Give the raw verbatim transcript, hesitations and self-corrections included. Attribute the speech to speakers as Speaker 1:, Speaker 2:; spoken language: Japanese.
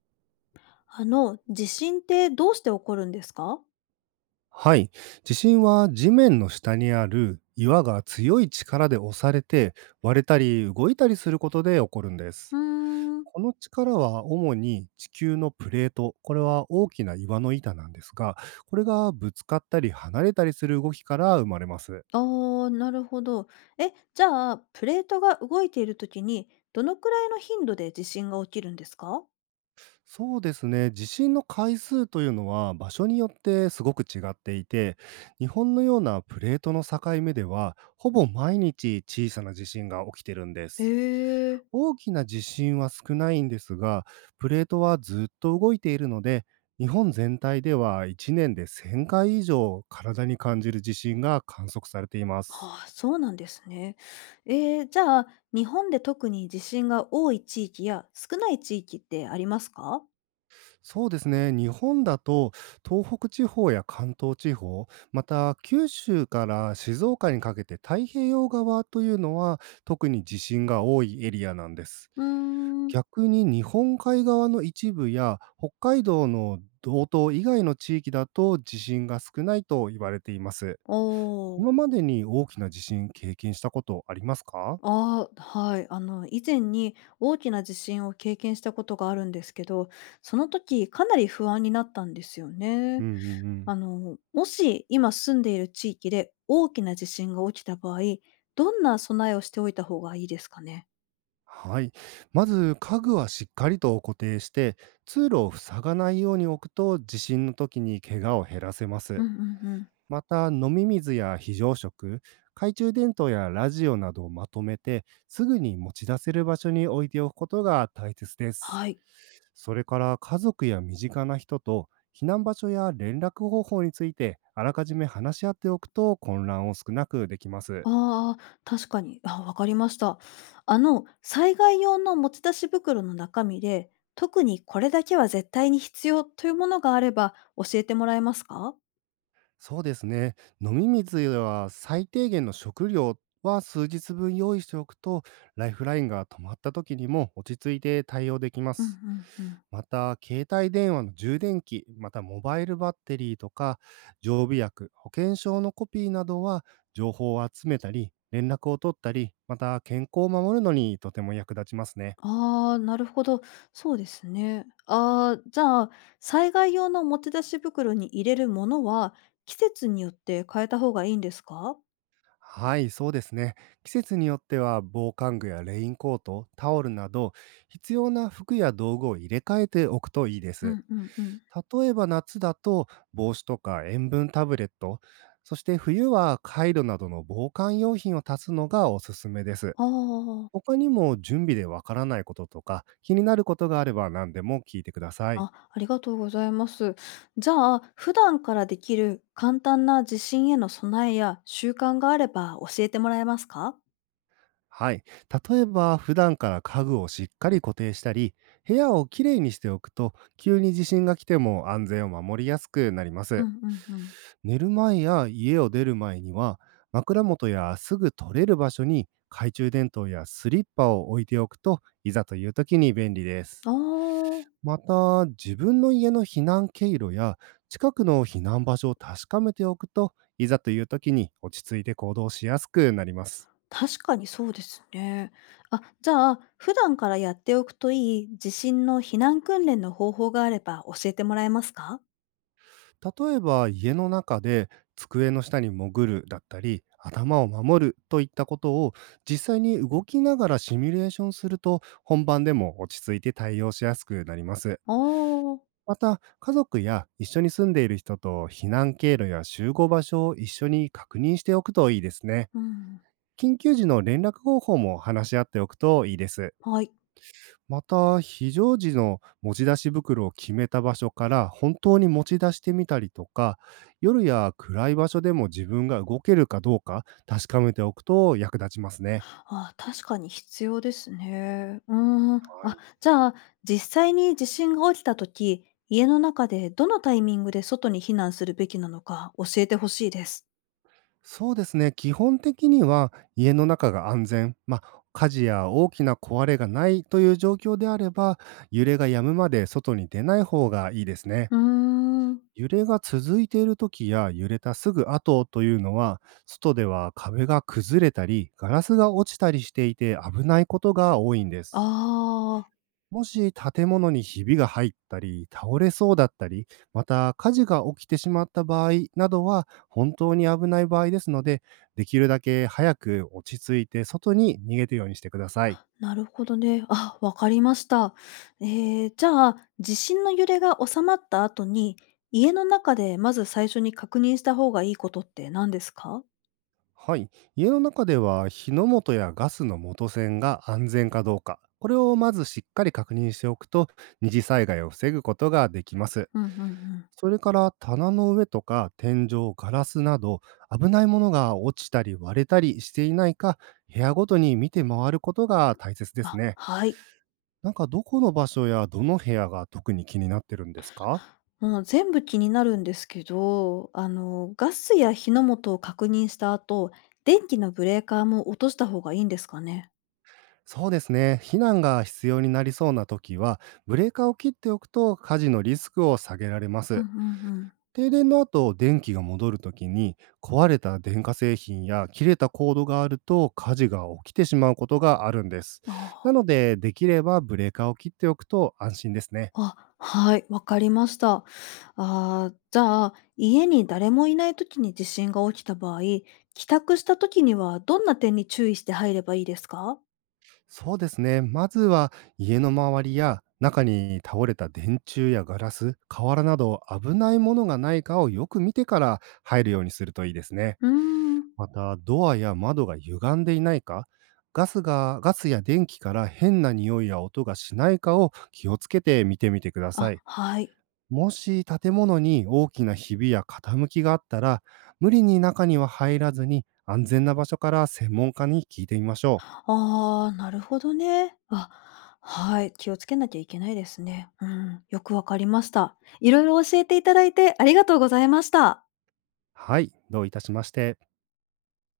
Speaker 1: あの、地震ってどうして起こるんですか？
Speaker 2: はい。地震は地面の下にある岩が強い力で押されて割れたり動いたりすることで起こるんで
Speaker 1: う
Speaker 2: す。
Speaker 1: ーん。
Speaker 2: この力は主に地球のプレート、これは大きな岩の板なんですが、これがぶつかったり離れたりする動きから生まれます。
Speaker 1: ああ、なるほど。え、じゃあ、プレートが動いているときに、どのくらいの頻度で地震が起きるんですか？
Speaker 2: そうですね、地震の回数というのは場所によってすごく違っていて、日本のようなプレートの境目では、ほぼ毎日小さな地震が起きてるんで
Speaker 1: へ
Speaker 2: す。
Speaker 1: え。
Speaker 2: 大きな地震は少ないんですが、プレートはずっと動いているので、日本全体ではいちねんでせんかい以上体に感じる地震が観測されています。
Speaker 1: はあ、そうなんですね。えー、じゃあ、日本で特に地震が多い地域や少ない地域ってありますか？
Speaker 2: そうですね、日本だと東北地方や関東地方、また九州から静岡にかけて太平洋側というのは特に地震が多いエリアなんです。
Speaker 1: うーん。
Speaker 2: 逆に日本海側の一部や北海道の道東以外の地域だと地震が少ないと言われています。
Speaker 1: おー。
Speaker 2: 今までに大きな地震経験したことありますか？
Speaker 1: ああ、はい。あの、以前に大きな地震を経験したことがあるんですけど、その時かなり不安になったんですよ
Speaker 2: う
Speaker 1: ね。
Speaker 2: んうんうん。
Speaker 1: あの、もし今住んでいる地域で大きな地震が起きた場合、どんな備えをしておいた方がいいですかね？
Speaker 2: はい。まず家具はしっかりと固定して通路を塞がないように置くと地震の時に怪我を減らせま
Speaker 1: う
Speaker 2: す。
Speaker 1: んうんうん。
Speaker 2: また飲み水や非常食、懐中電灯やラジオなどをまとめてすぐに持ち出せる場所に置いておくことが大切です。
Speaker 1: はい。
Speaker 2: それから家族や身近な人と避難場所や連絡方法についてあらかじめ話し合っておくと混乱を少なくできます。
Speaker 1: ああ、確かに。あ、わかりました。あの、災害用の持ち出し袋の中身で、特にこれだけは絶対に必要というものがあれば教えてもらえますか？
Speaker 2: そうですね。飲み水や最低限の食料は数日分用意しておくと、ライフラインが止まった時にも落ち着いて対応できま
Speaker 1: うん
Speaker 2: す。
Speaker 1: うんうん。
Speaker 2: また、携帯電話の充電器、またモバイルバッテリーとか、常備薬、保険証のコピーなどは、情報を集めたり、連絡を取ったり、また健康を守るのにとても役立ちますね。
Speaker 1: ああ、なるほど。そうですね。ああ、じゃあ、災害用の持ち出し袋に入れるものは、季節によって変えた方がいいんですか？
Speaker 2: はい、そうですね。季節によっては防寒具やレインコート、タオルなど必要な服や道具を入れ替えておくといいで
Speaker 1: う
Speaker 2: す。
Speaker 1: んうんうん。
Speaker 2: 例えば夏だと帽子とか塩分タブレット、そして冬はカイロなどの防寒用品を足すのがおすすめです。
Speaker 1: ああ、
Speaker 2: 他にも準備でわからないこととか気になることがあれば何でも聞いてください。
Speaker 1: あ、ありがとうございます。じゃあ、普段からできる簡単な地震への備えや習慣があれば教えてもらえますか？
Speaker 2: はい。例えば、普段から家具をしっかり固定したり、部屋をきれいにしておくと、急に地震が来ても安全を守りやすくなりま
Speaker 1: う
Speaker 2: す。
Speaker 1: んうんうん。
Speaker 2: 寝る前や家を出る前には、枕元やすぐ取れる場所に懐中電灯やスリッパを置いておくと、いざという時に便利です。
Speaker 1: ああー。
Speaker 2: また、自分の家の避難経路や近くの避難場所を確かめておくと、いざという時に落ち着いて行動しやすくなります。
Speaker 1: 確かにそうですね。あ、じゃあ、普段からやっておくといい地震の避難訓練の方法があれば教えてもらえますか？
Speaker 2: 例えば家の中で机の下に潜るだったり、頭を守るといったことを実際に動きながらシミュレーションすると、本番でも落ち着いて対応しやすくなります。
Speaker 1: あー。
Speaker 2: また家族や一緒に住んでいる人と避難経路や集合場所を一緒に確認しておくといいですね。
Speaker 1: うん。
Speaker 2: 緊急時の連絡方法も話し合っておくといいです。
Speaker 1: はい。
Speaker 2: また、非常時の持ち出し袋を決めた場所から本当に持ち出してみたりとか、夜や暗い場所でも自分が動けるかどうか確かめておくと役立ちますね。
Speaker 1: あ、確かに必要ですね。うーん。
Speaker 2: は
Speaker 1: あ、
Speaker 2: い。
Speaker 1: じゃあ、実際に地震が起きたとき、家の中でどのタイミングで外に避難するべきなのか教えてほしいです。
Speaker 2: そうですね。基本的には家の中が安全、まあ、火事や大きな壊れがないという状況であれば、揺れが止むまで外に出ない方がいいですね。
Speaker 1: うーん。
Speaker 2: 揺れが続いている時や揺れたすぐ後というのは、外では壁が崩れたり、ガラスが落ちたりしていて危ないことが多いんで
Speaker 1: あ
Speaker 2: す。
Speaker 1: あ。
Speaker 2: もし建物にひびが入ったり、倒れそうだったり、また火事が起きてしまった場合などは本当に危ない場合ですので、できるだけ早く落ち着いて外に逃げるようにしてください。
Speaker 1: なるほどね。あ、わかりました。えー、じゃあ、地震の揺れが収まった後に、家の中でまず最初に確認した方がいいことって何ですか？
Speaker 2: はい。家の中では火の元やガスの元栓が安全かどうか、これをまずしっかり確認しておくと、二次災害を防ぐことができます。
Speaker 1: うんうんうん。
Speaker 2: それから棚の上とか天井、ガラスなど危ないものが落ちたり割れたりしていないか、部屋ごとに見て回ることが大切です
Speaker 1: あ、
Speaker 2: ね。
Speaker 1: はい。
Speaker 2: なんかどこの場所やどの部屋が特に気になってるんですか？
Speaker 1: もう全部気になるんですけど、あの、ガスや火の元を確認した後、電気のブレーカーも落とした方がいいんですかね？
Speaker 2: そうですね。避難が必要になりそうな時は、ブレーカーを切っておくと火事のリスクを下げられま
Speaker 1: うん
Speaker 2: す。
Speaker 1: うんうん。
Speaker 2: 停電の後、電気が戻るときに、壊れた電化製品や切れたコードがあると火事が起きてしまうことがあるんです。
Speaker 1: あ
Speaker 2: なので、できればブレーカーを切っておくと安心ですね。
Speaker 1: あ、はい、わかりました。ああ、じゃあ、家に誰もいない時に地震が起きた場合、帰宅した時にはどんな点に注意して入ればいいですか？
Speaker 2: そうですね。まずは家の周りや中に倒れた電柱やガラス、瓦など危ないものがないかをよく見てから入るようにするといいですね。
Speaker 1: うーん。
Speaker 2: また、ドアや窓が歪んでいないか、ガスが、ガスや電気から変な匂いや音がしないかを気をつけて見てみてくださ
Speaker 1: あ、
Speaker 2: い。
Speaker 1: はい。
Speaker 2: もし建物に大きなひびや傾きがあったら、無理に中には入らずに安全な場所から専門家に聞いてみましょう。
Speaker 1: ああ、なるほどね。あ、はい。気をつけなきゃいけないですね。うん。よくわかりました。いろいろ教えていただいてありがとうございました。
Speaker 2: はい、どういたしまして。